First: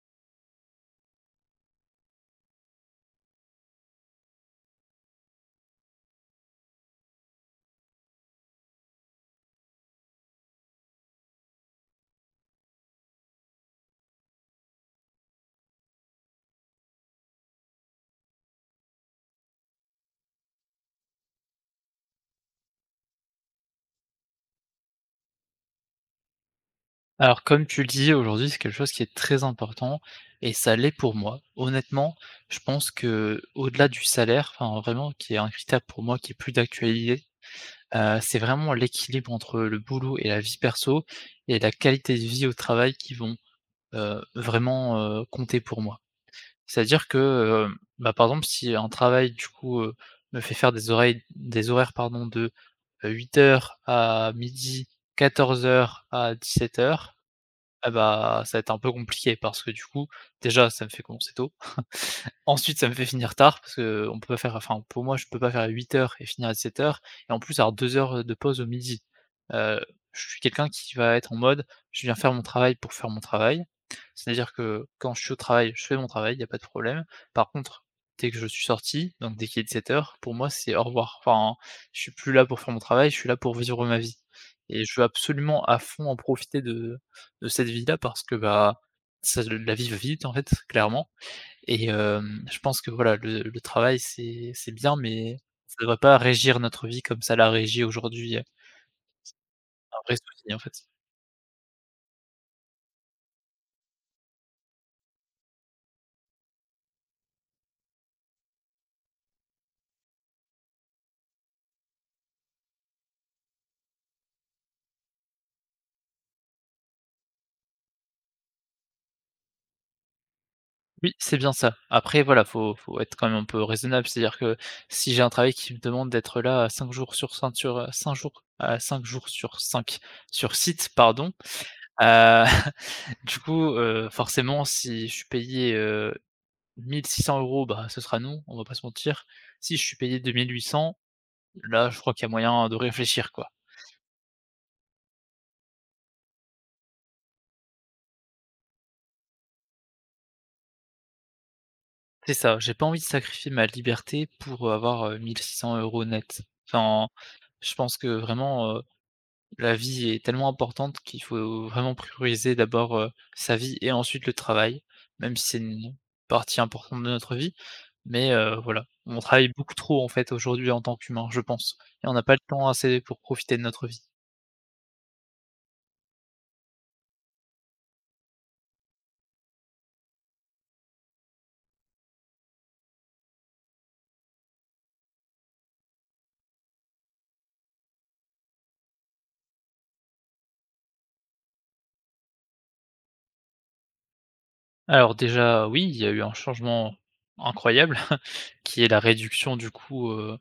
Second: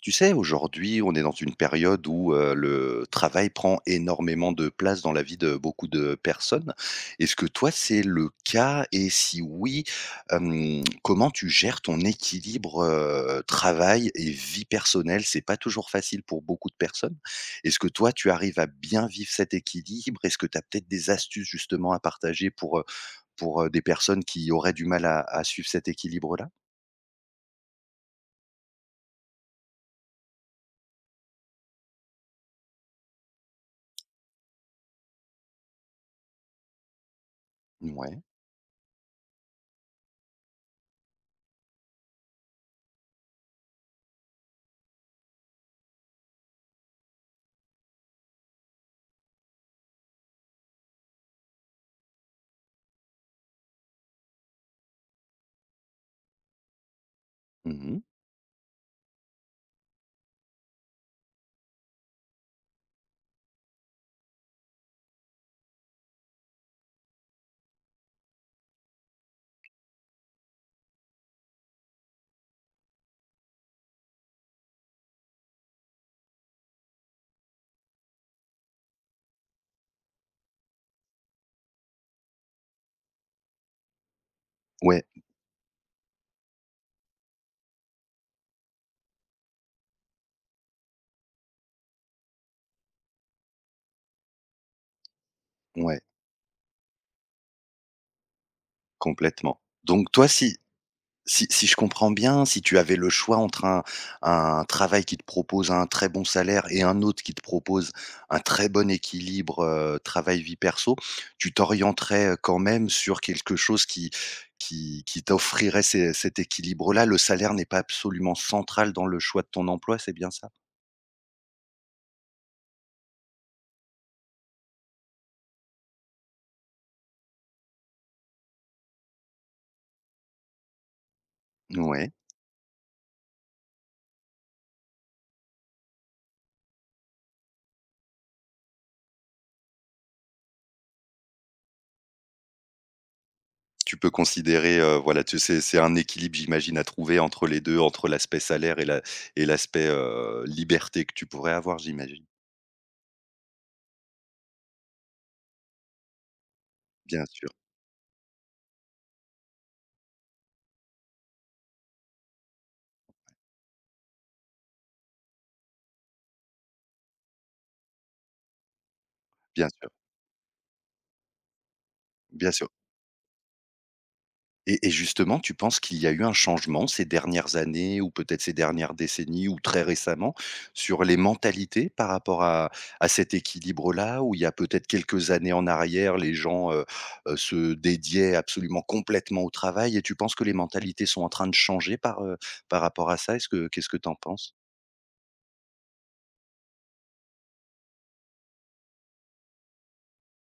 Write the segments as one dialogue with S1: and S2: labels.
S1: Tu sais, aujourd'hui, on est dans une période où le travail prend énormément de place dans la vie de beaucoup de personnes. Est-ce que toi, c'est le cas? Et si oui, comment tu gères ton équilibre, travail et vie personnelle? C'est pas toujours facile pour beaucoup de personnes. Est-ce que toi, tu arrives à bien vivre cet équilibre? Est-ce que tu as peut-être des astuces justement à partager pour des personnes qui auraient du mal à suivre cet équilibre-là?
S2: Alors, comme tu le dis, aujourd'hui, c'est quelque chose qui est très important et ça l'est pour moi. Honnêtement, je pense que, au delà du salaire, vraiment, qui est un critère pour moi qui est plus d'actualité,
S1: Ouais.
S2: c'est vraiment l'équilibre entre le boulot et la vie perso et la qualité de vie au travail qui vont, vraiment, compter pour moi. C'est-à-dire que, bah, par exemple, si un travail, du coup, me fait faire des oreilles des horaires, pardon, de, huit heures à midi, quatorze heures à dix-sept heures. Ah
S1: Mmh.
S2: bah, ça va être un peu compliqué parce que du coup, déjà, ça me fait commencer tôt. Ensuite, ça me fait finir tard parce que on peut pas faire enfin, pour moi, je peux pas faire huit heures et finir à sept heures et en plus avoir 2 heures, de pause au midi. Heu, je suis quelqu'un qui va être en mode: «Je viens faire mon travail pour faire mon travail». C'est-à-dire que quand je suis au travail, je fais mon travail, il y a pas de problème. Par contre, dès que je suis sorti, donc dès qu'il est sept heures pour moi, c'est au revoir. Enfin, je suis plus là pour faire mon travail, je suis là pour vivre ma vie et je veux
S1: Ouais,
S2: absolument à fond en profiter de cette vie-là parce que, bah, ça la vie va vite, en fait, clairement. Et je pense que voilà, le travail, c'est bien, mais ça ne devrait
S1: ouais.
S2: pas régir notre vie comme ça la régit aujourd'hui,
S1: Complètement.
S2: un
S1: Donc
S2: vrai
S1: toi,
S2: souci,
S1: si
S2: en fait.
S1: si si je comprends bien, si tu avais le choix entre un travail qui te propose un très bon salaire et un autre qui te propose un très bon équilibre, travail vie perso, tu t'orienterais, quand même sur quelque chose qui t'offrirait ces cet équilibre-là? Le salaire n'est pas absolument central dans le choix de ton emploi, c'est bien ça?
S2: Oui, c'est bien ça. Après voilà, faut être quand même un peu raisonnable, c'est-à-dire que si j'ai un travail qui me demande d'être là, cinq jours sur 5 sur, heu, jours, heu, 5 jours sur 5 sur site, pardon,
S1: Ouais.
S2: heu, du coup, forcément, si je suis payé, 1 600 €, bah, ce sera non, on va pas se mentir. Si je suis payé 2 800, là, je crois qu'il y a moyen de réfléchir, quoi.
S1: Tu peux considérer, voilà, tu c'est un équilibre j'imagine à trouver entre les 2, entre l'aspect salaire et la et l'aspect, liberté que tu pourrais avoir j'imagine?
S2: C'est ça, j'ai pas envie de sacrifier ma liberté pour, avoir, mille six cents euros net. Enfin,
S1: Bien sûr,
S2: je pense que vraiment, la vie est tellement importante qu'il faut vraiment prioriser d'abord, sa vie et ensuite le travail, même si c'est une partie importante de notre vie. Mais, voilà, on travaille
S1: bien
S2: beaucoup
S1: sûr,
S2: trop en fait aujourd'hui en tant qu'humain, je pense et on n'a pas le
S1: bien sûr.
S2: temps assez pour profiter de notre vie.
S1: Et justement, tu penses qu'il y a eu un changement ces dernières années ou peut-être ces dernières décennies ou très récemment sur les mentalités par rapport à cet équilibre-là? Où il y a peut-être quelques années en arrière, les gens, se dédiaient absolument complètement au travail et tu penses que les mentalités sont en train de changer par rapport à ça? Est-ce que qu'est-ce que tu en penses?
S2: Alors déjà, oui, il y a eu un changement incroyable qui est la réduction du coût. heu,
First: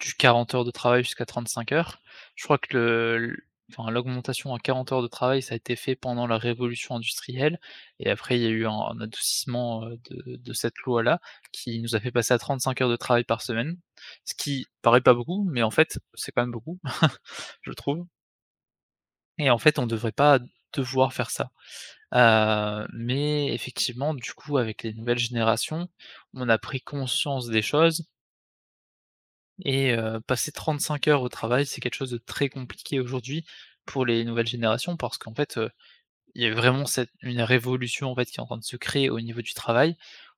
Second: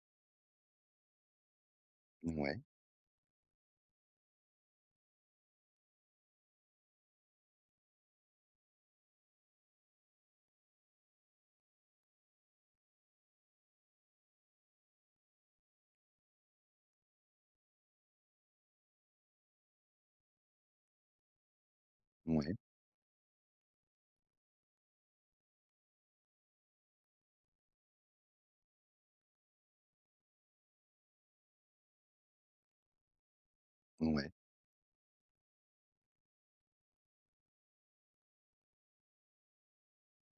S2: du 40 heures de travail jusqu'à 35 heures. Je crois
S1: Ouais,
S2: que l'augmentation à 40 heures de travail, ça a été fait pendant la révolution industrielle et après il y a eu un adoucissement, de cette loi-là qui nous a fait passer à 35 heures de travail par semaine, ce qui paraît pas beaucoup, mais en fait, c'est quand même beaucoup, je trouve et en fait, on ne devrait pas devoir faire ça.
S1: ouais,
S2: Mais effectivement, du coup, avec les nouvelles générations, on a pris conscience des choses. Et passer 35 heures au travail, c'est quelque chose de très compliqué aujourd'hui pour les
S1: ouais.
S2: nouvelles générations parce qu'en fait, il y a vraiment cette une révolution, en fait, qui est en train de se créer au niveau du travail.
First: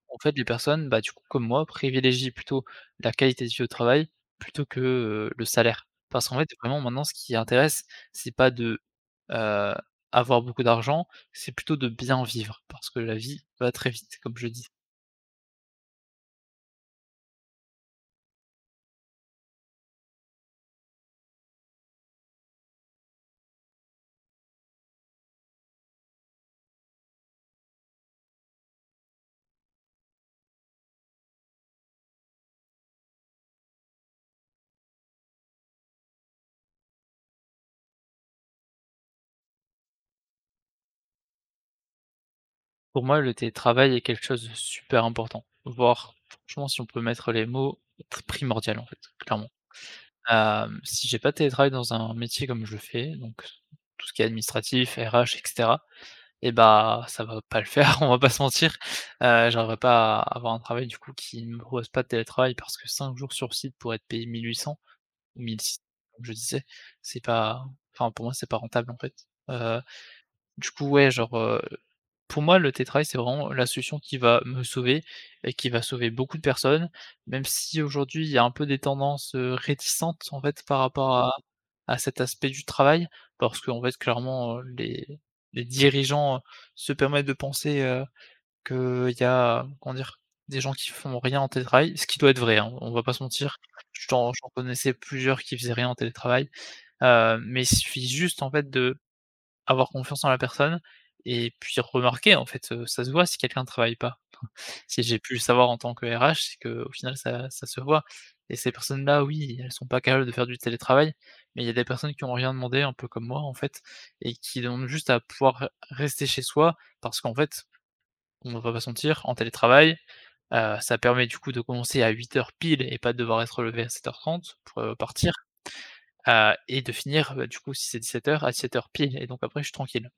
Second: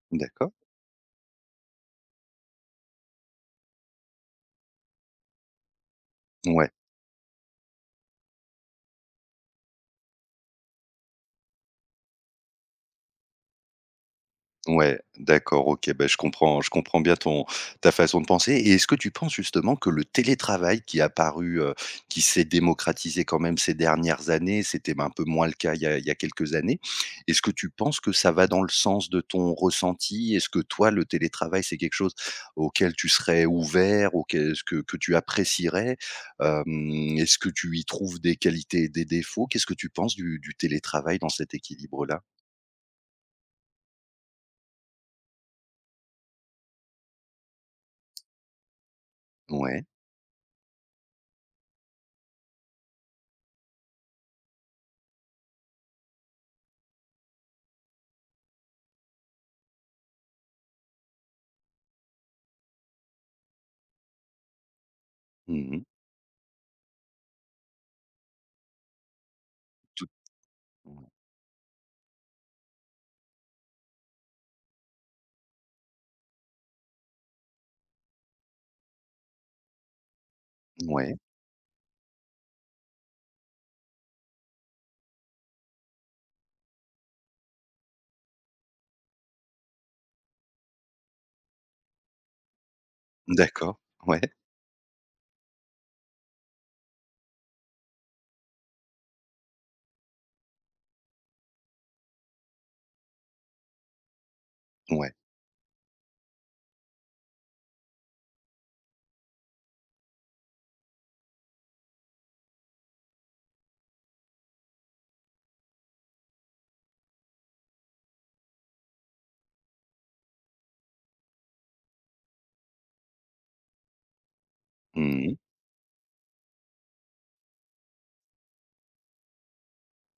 S2: En fait, les
S1: D'accord.
S2: personnes, bah, du coup, comme moi, privilégient plutôt la qualité de vie au travail plutôt que, le salaire. Parce qu'en fait,
S1: Ouais.
S2: vraiment, maintenant, ce qui intéresse, c'est pas de, heu, avoir beaucoup d'argent, c'est plutôt de bien vivre parce que la vie va très vite, comme je dis.
S1: Ouais, d'accord, OK, Ben, je comprends bien ton ta façon de penser. Et est-ce que tu penses justement que le télétravail qui est apparu, qui s'est démocratisé quand même ces dernières années, c'était un peu moins le cas il y a quelques années. Est-ce que tu penses que ça va dans le sens de ton ressenti? Est-ce que toi, le télétravail, c'est quelque chose auquel tu serais ouvert, auquel ce que tu apprécierais? Est-ce que tu y trouves des qualités et des défauts? Qu'est-ce que tu penses du télétravail dans cet équilibre-là?
S2: Pour moi, le télétravail est quelque chose de super important, voire franchement, si on peut mettre les mots, tr primordial, en fait, clairement.
S1: Ouais.
S2: Si j'ai pas de télétravail dans un métier comme je le fais, donc tout ce qui est administratif, RH et cetera et bah, ça va pas le faire, on va pas se mentir. J'arriverai pas à avoir un travail du coup qui ne me propose pas de télétravail parce que 5 jours sur site pour être payé 1 800 ou 1 600
S1: Mmh.
S2: comme je disais, c'est pas enfin pour moi, c'est pas rentable en fait. Heu
S1: Tout
S2: du coup,
S1: ouais.
S2: ouais, pour moi, le télétravail, c'est vraiment la solution qui va me sauver et qui va sauver beaucoup de personnes, même si aujourd'hui, il y a un peu des tendances, réticentes, en fait, par
S1: Ouais,
S2: rapport à cet aspect du travail. Parce qu'en fait, clairement, les dirigeants, se permettent de penser, qu'il y a, comment dire? Des gens qui font rien en télétravail, ce qui doit être vrai, hein, on va pas se mentir.
S1: d'accord,
S2: Je
S1: ouais,
S2: t'en J'en connaissais plusieurs qui faisaient rien en télétravail, mais il suffit juste, en fait, de avoir confiance en la personne et puis remarquer, en fait, ça se voit si quelqu'un ne travaille pas. Si
S1: ouais.
S2: j'ai pu le savoir en tant que RH, c'est que au final ça se voit et ces personnes-là, oui, elles sont pas capables de faire du télétravail, mais il y a des personnes qui ont rien demandé, un peu comme moi, en fait et qui demandent juste à pouvoir rester chez soi parce qu'en fait, on ne va pas se mentir, en télétravail, ça permet du coup de commencer à huit heures pile et pas de devoir être levé à sept heures trente pour,
S1: Mmh
S2: partir,
S1: mh.
S2: et de finir, bah, du coup si c'est dix-sept heures à sept heures pile et donc après je suis tranquille.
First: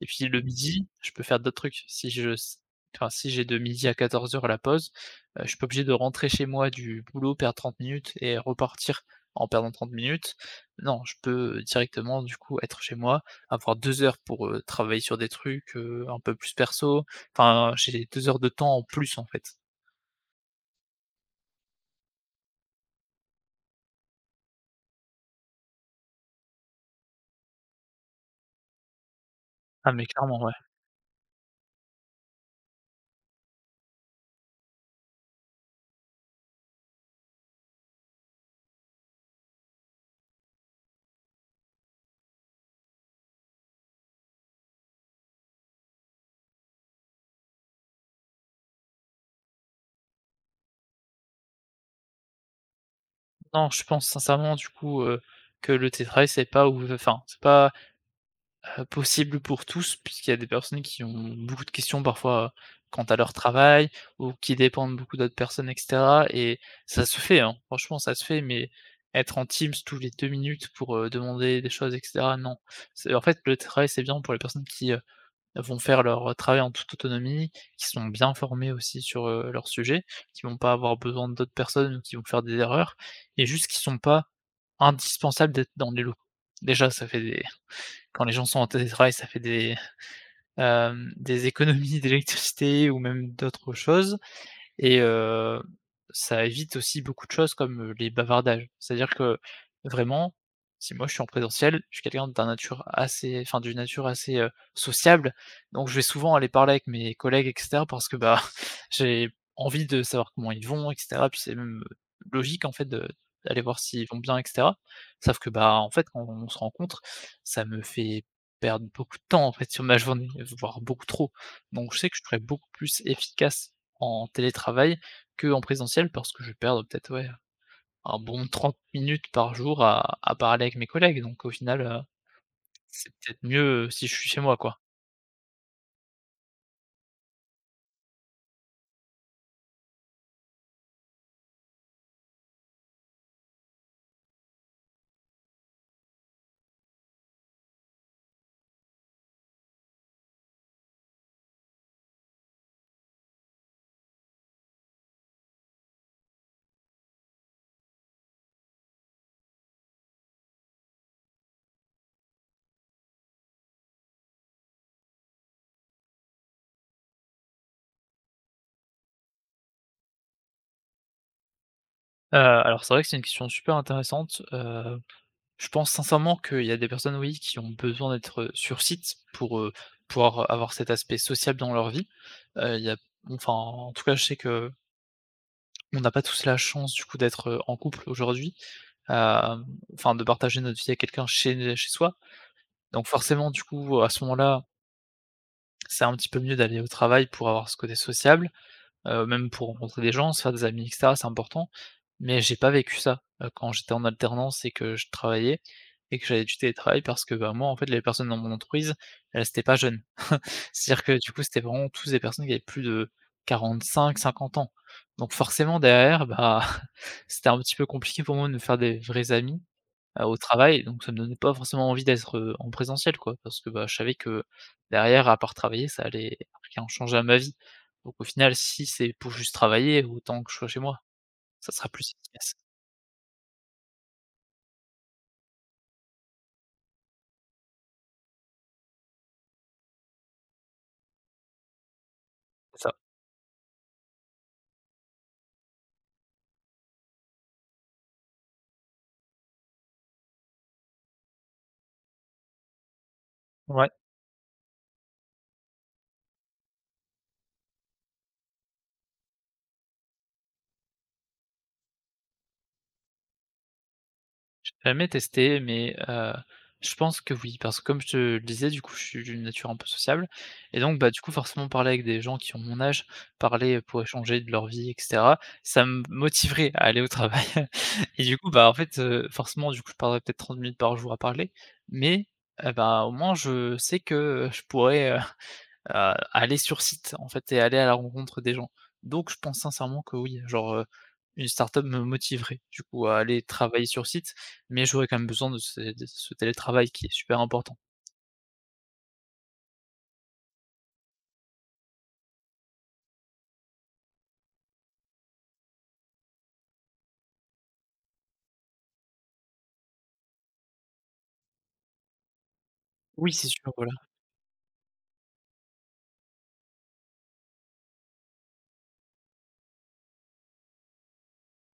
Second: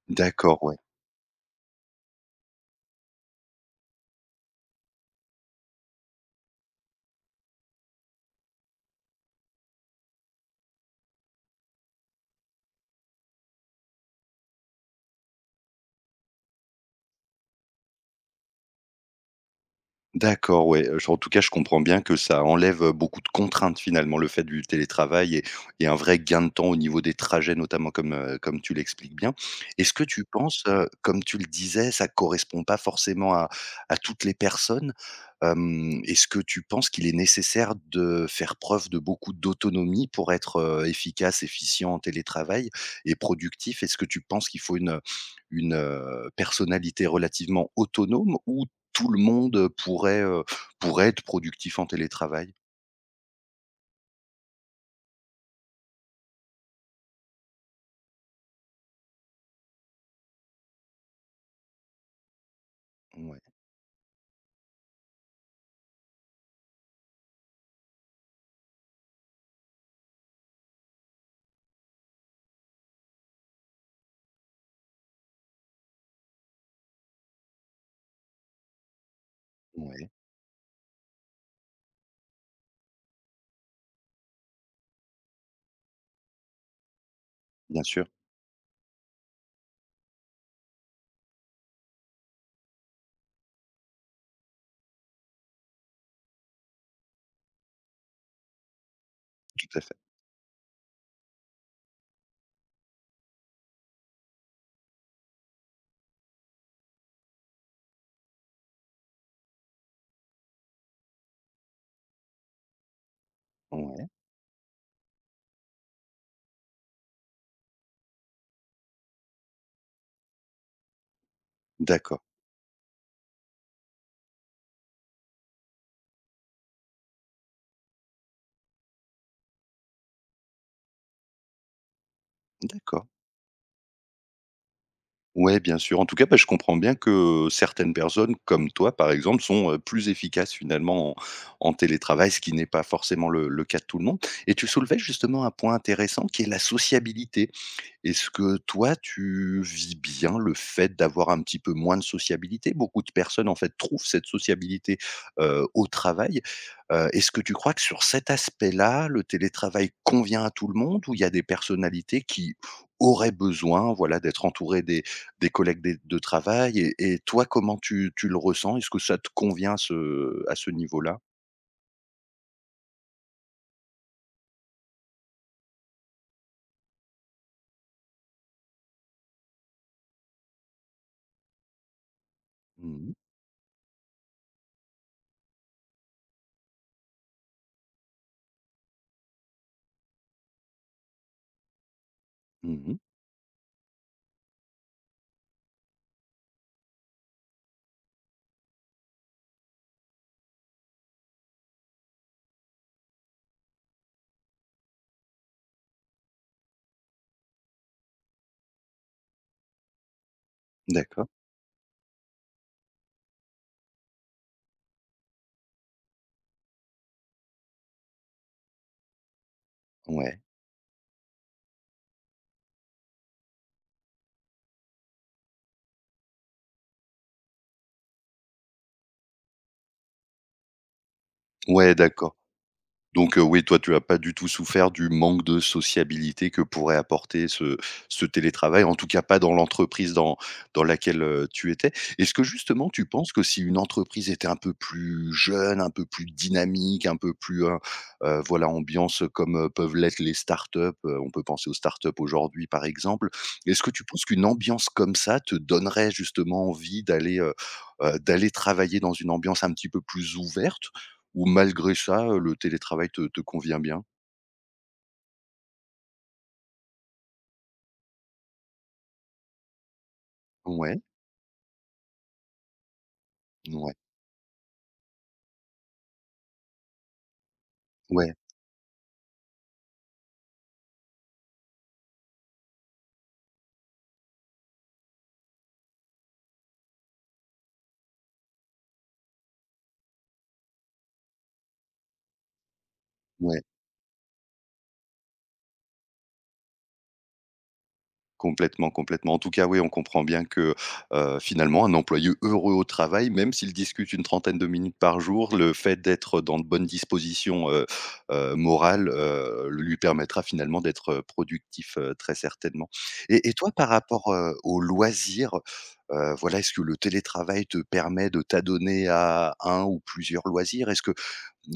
S2: Et puis le
S1: D'accord, ouais.
S2: midi, je peux faire d'autres trucs. Si je s enfin, Si j'ai de midi à 14h la pause, je suis pas obligé de rentrer chez moi du boulot, perdre 30 minutes et repartir en perdant 30 minutes. Non, je peux directement, du coup, être chez moi, avoir 2 heures pour, travailler sur des trucs, un peu plus perso. Enfin, j'ai 2 heures de temps en plus, en fait.
S1: D'accord, ouais, je en tout cas, je comprends bien que ça enlève, beaucoup de contraintes finalement, le fait du télétravail et un vrai gain de temps au niveau des trajets notamment comme tu l'expliques bien. Est-ce
S2: Ah
S1: que
S2: mais
S1: tu
S2: clairement, ouais.
S1: penses, comme tu le disais, ça correspond pas forcément à toutes les personnes, est-ce que tu penses qu'il est nécessaire de faire preuve de beaucoup d'autonomie pour être, efficace, efficient en télétravail et productif? Est-ce que tu penses qu'il faut une personnalité relativement autonome, ou tout le monde pourrait être productif en télétravail.
S2: Non, je pense sincèrement, du coup, que le télétravail, c'est pas possible pour tous, puisqu'il y a des personnes qui ont beaucoup de questions parfois, quant à leur
S1: Ouais,
S2: travail ou qui dépendent beaucoup d'autres personnes et cetera et ça se fait, hein, franchement ça se fait, mais être en Teams tous les 2 minutes pour, demander des choses et cetera, non. C'est en fait, le travail, c'est bien pour les personnes qui, vont faire leur travail en toute autonomie, qui sont bien formées aussi sur, leur sujet,
S1: ouais,
S2: qui vont pas avoir besoin d'autres personnes ou qui vont faire des erreurs et juste qui sont pas indispensables d'être dans les locaux. Déjà, ça fait des
S1: bien sûr,
S2: quand les gens sont en télétravail, ça fait des, des économies d'électricité ou même d'autres choses. Et ça évite aussi beaucoup de choses comme, les bavardages. C'est-à-dire que
S1: tout à fait.
S2: vraiment, si moi je suis en présentiel, je suis quelqu'un d'une nature assez, sociable, donc je vais souvent aller parler avec mes collègues et cetera parce que, bah, j'ai envie de savoir comment ils vont et cetera. Puis c'est même, logique en fait de d'aller voir s'ils
S1: Ouais.
S2: vont bien et cetera. Sauf que, bah, en fait, quand on se rencontre, ça me fait perdre beaucoup de temps en fait sur ma journée, voire beaucoup trop. Donc je sais que je
S1: D'accord,
S2: serais beaucoup plus efficace en télétravail qu'en présentiel parce que je vais perdre peut-être, ouais, un bon 30 minutes par jour à parler avec mes collègues donc au final,
S1: d'accord.
S2: c'est peut-être mieux, si je suis chez moi, quoi.
S1: Ouais, bien sûr. En tout cas, bah, je comprends bien que certaines personnes, comme toi par exemple, sont, plus efficaces finalement en télétravail, ce qui n'est pas forcément le cas de tout le monde, et tu soulevais justement un point intéressant qui est la sociabilité. Est-ce que toi, tu vis bien le fait d'avoir un petit peu moins de sociabilité? Beaucoup de personnes, en fait, trouvent cette sociabilité, au travail. Est-ce que tu crois que sur cet aspect-là, le télétravail convient à tout le monde, ou il y a des personnalités qui auraient besoin, voilà, d'être entourées des collègues des de travail, et toi, comment tu tu le ressens? Est-ce que ça te convient à ce niveau-là?
S2: Alors c'est vrai que c'est une question super intéressante, je pense sincèrement qu'il y a des personnes, oui, qui ont besoin d'être, sur site pour, pouvoir avoir cet aspect social dans leur vie. Il y a
S1: Mmh mh.
S2: enfin, en tout cas, je sais que on n'a pas tous la chance du coup d'être, en couple aujourd'hui, hem, enfin de partager notre vie avec quelqu'un chez soi.
S1: Mmh.
S2: Donc forcément, du coup, à ce moment-là, c'est un petit peu mieux d'aller au travail pour avoir ce côté sociable, même pour rencontrer des gens, se faire des amis et cetera, c'est important. Mais j'ai pas vécu ça, quand j'étais en alternance et que je travaillais et que j'avais du télétravail parce que, bah, moi, en fait, les personnes dans mon entreprise, elles étaient pas jeunes. C'est-à-dire que,
S1: D'accord.
S2: du coup, c'était vraiment tous des personnes qui avaient plus de 45-50 ans. Donc forcément derrière, bah, c'était un petit peu compliqué pour moi de me faire des vrais amis, au
S1: Ouais.
S2: travail. Donc ça me donnait pas forcément envie d'être, en présentiel quoi, parce que, bah, je savais que derrière, à part travailler, ça allait rien changer à ma vie. Donc au final, si c'est pour juste travailler, autant que je sois chez moi, ça sera
S1: Ouais,
S2: plus
S1: d'accord.
S2: efficace.
S1: Donc, oui, toi, tu n'as pas du tout souffert du manque de sociabilité que pourrait apporter ce télétravail, en tout cas pas dans l'entreprise dans laquelle, tu étais. Est-ce que
S2: C'est
S1: justement
S2: ça.
S1: tu penses que si une entreprise était un peu plus jeune, un peu plus dynamique, un peu plus, voilà, ambiance comme peuvent l'être les startups, on peut penser aux startups aujourd'hui par exemple. Est-ce
S2: Ouais.
S1: que tu penses qu'une ambiance comme ça te donnerait justement envie d'aller travailler dans une ambiance un petit peu plus ouverte? Ou malgré ça, le télétravail te convient bien?
S2: Jamais testé, mais je pense que oui, parce que comme je te le disais, du coup, je suis d'une nature un peu sociable. Et donc
S1: Ouais,
S2: bah, du coup, forcément, parler avec des gens qui ont mon âge, parler
S1: ouais,
S2: pour échanger de leur vie et cetera, ça me motiverait à aller au travail et
S1: ouais,
S2: du coup, bah, en fait, forcément, du coup, je parlerais peut-être 30 minutes par jour à parler, mais bah, au moins je sais que, je pourrais, aller sur site, en fait et aller à la rencontre des gens. Donc je pense sincèrement que oui, genre, une startup me motiverait du coup à aller
S1: ouais,
S2: travailler sur site, mais j'aurais quand même besoin de ce télétravail qui est super important.
S1: complètement, complètement. En tout cas, oui, on comprend bien que, finalement, un employé heureux au travail, même s'il discute une trentaine de minutes par jour, le fait d'être dans de bonnes dispositions morales, lui permettra finalement d'être, productif, très certainement.
S2: Oui,
S1: Et
S2: c'est
S1: et toi,
S2: sûr,
S1: par
S2: voilà.
S1: rapport, aux loisirs, voilà, est-ce que le télétravail te permet de t'adonner à un ou plusieurs loisirs? Est-ce que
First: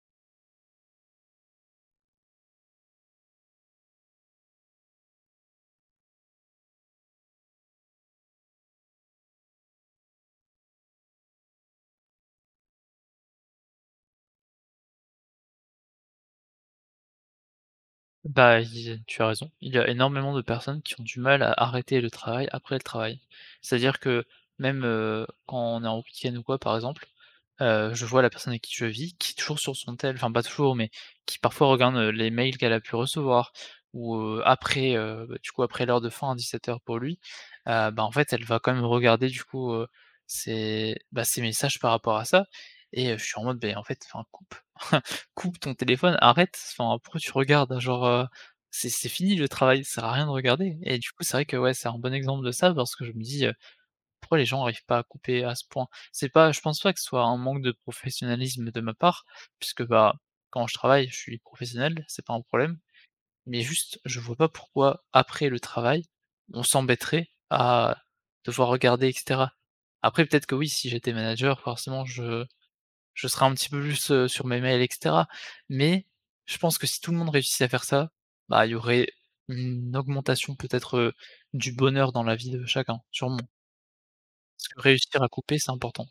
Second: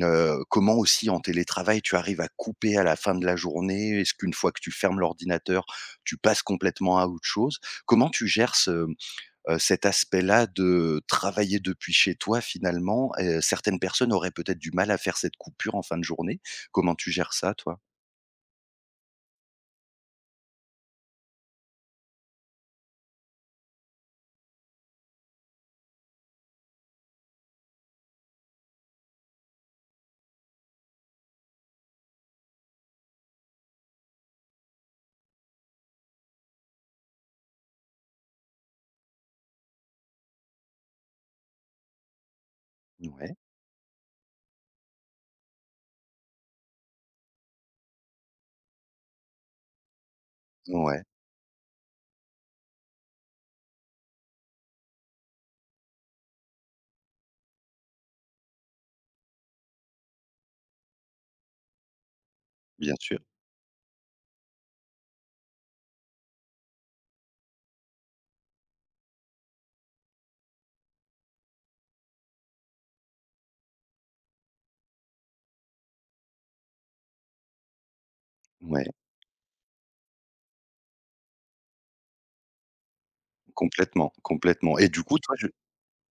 S1: Comment aussi en télétravail tu arrives à couper à la fin de la journée? Est-ce qu'une fois que tu fermes l'ordinateur, tu passes complètement à autre chose? Comment tu gères cet aspect-là de travailler depuis chez toi finalement? Certaines personnes auraient peut-être du mal à faire cette coupure en fin de journée. Comment tu gères ça toi?
S2: Bah, il tu as raison, il y a énormément de personnes qui ont du mal à arrêter le travail après le travail. C'est-à-dire que même, quand on est en week-end ou quoi par exemple. Je vois la personne avec qui je vis qui est toujours sur son tel, enfin pas toujours, mais qui parfois regarde, les mails qu'elle a pu recevoir, ou, après, bah, du coup après l'heure de fin à 17:00 pour lui, bah, en fait elle va quand même regarder du coup, ses messages par rapport à ça. Et je suis
S1: Ouais,
S2: en mode: ben en fait, enfin coupe, coupe ton téléphone, arrête, enfin pourquoi tu regardes? Hein, genre, c'est fini le travail, ça sert à rien de regarder» et
S1: ouais,
S2: du coup, c'est vrai que ouais, c'est un bon exemple de ça parce que je me dis, pourquoi les gens n'arrivent pas à couper à ce point? C'est pas Je pense pas que ce soit un manque de professionnalisme de ma part, puisque, bah, quand je travaille, je suis professionnel, c'est pas un problème,
S1: bien sûr.
S2: mais juste, je vois pas pourquoi, après le travail, on s'embêterait à devoir regarder et cetera. Après peut-être que oui, si j'étais manager, forcément je serais un petit peu plus, sur mes mails et cetera, mais je pense que si tout le monde réussissait à faire ça, bah, il y
S1: Ouais,
S2: aurait une augmentation peut-être, du bonheur dans la vie de chacun, sûrement.
S1: complètement,
S2: Parce
S1: complètement,
S2: que
S1: et du coup
S2: réussir à
S1: toi je.
S2: couper, c'est important.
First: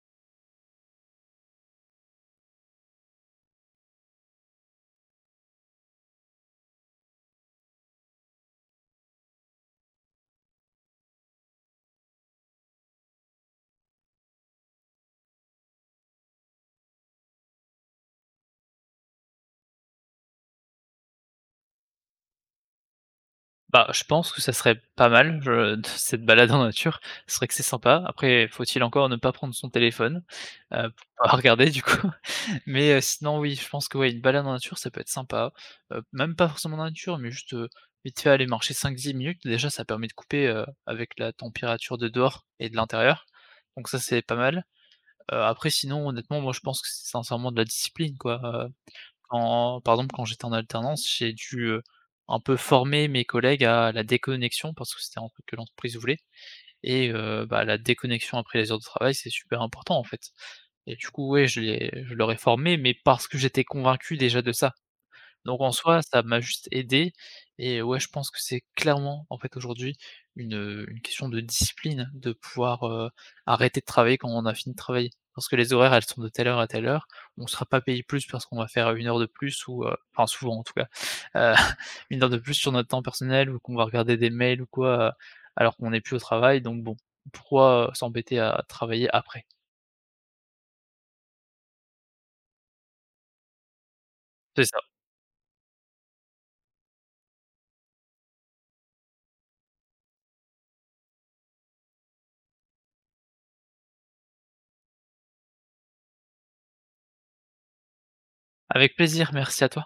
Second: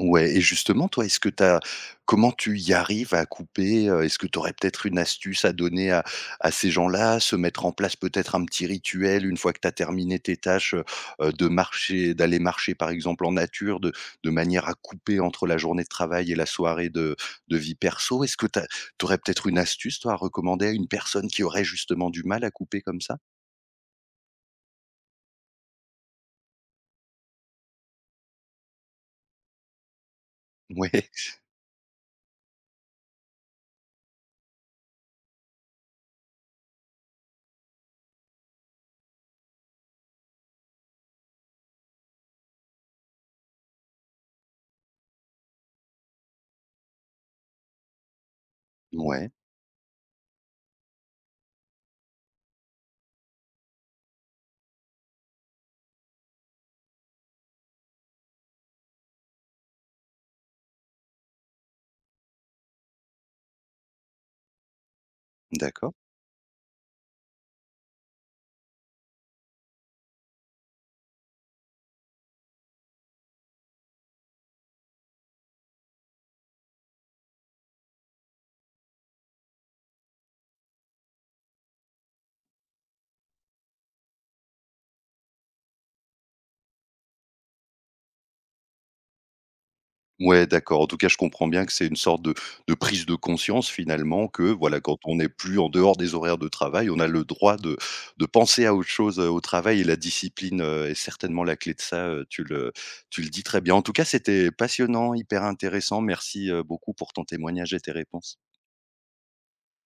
S1: Ouais, et justement toi, est-ce que tu as comment tu y arrives à couper? Est-ce que tu aurais peut-être une astuce à donner à ces gens-là? Se mettre en place peut-être un petit rituel une fois que tu as terminé tes tâches, de marcher d'aller marcher par exemple en nature, de manière à couper entre la journée de travail et la soirée de vie perso? Est-ce que tu aurais peut-être une astuce toi à recommander à une personne qui aurait justement du mal à couper comme ça?
S2: Bah, je pense que ça serait pas mal, je cette balade en nature, c'est vrai que c'est sympa. Après, faut-il encore ne pas prendre son téléphone,
S1: Ouais.
S2: pour pas regarder du coup. Mais, sinon oui, je pense que ouais, une balade en nature, ça peut être sympa. Même pas forcément en nature, mais juste, vite fait aller marcher 5, 10 minutes, déjà ça permet de couper, avec la température de dehors et de l'intérieur. Donc ça, c'est pas mal. Après sinon honnêtement, moi je pense que c'est sincèrement de la discipline quoi. heu,
S1: Ouais,
S2: Quand par exemple quand j'étais en alternance, j'ai dû, un peu former mes collègues à la déconnexion parce que c'était un truc que l'entreprise voulait. Et bah, la déconnexion après les heures de travail, c'est super important en fait. Et du coup ouais, je leur ai formés mais parce que j'étais convaincu déjà de ça. Donc en
S1: d'accord.
S2: soi, ça m'a juste aidé. Et ouais, je pense que c'est clairement, en fait, aujourd'hui, une question de discipline de pouvoir, arrêter de travailler quand on a fini de travailler. Parce que les horaires, elles sont de telle heure à telle heure. On ne sera pas payé plus parce qu'on va faire 1 heure de plus ou enfin souvent en tout cas, heu, 1 heure de plus sur notre temps personnel ou qu'on va regarder des mails ou quoi, alors qu'on n'est plus au travail donc bon, pourquoi, s'embêter à travailler après?
S1: Ouais, d'accord. En tout cas, je comprends bien que c'est une sorte de prise de conscience finalement que,
S2: C'est ça.
S1: voilà, quand on n'est plus en dehors des horaires de travail, on a le droit de penser à autre chose, au travail, et la discipline, est certainement la clé de ça, tu le dis très bien. En tout cas, c'était passionnant, hyper intéressant. Merci, beaucoup pour ton témoignage et tes réponses.
S2: Avec plaisir, merci à toi.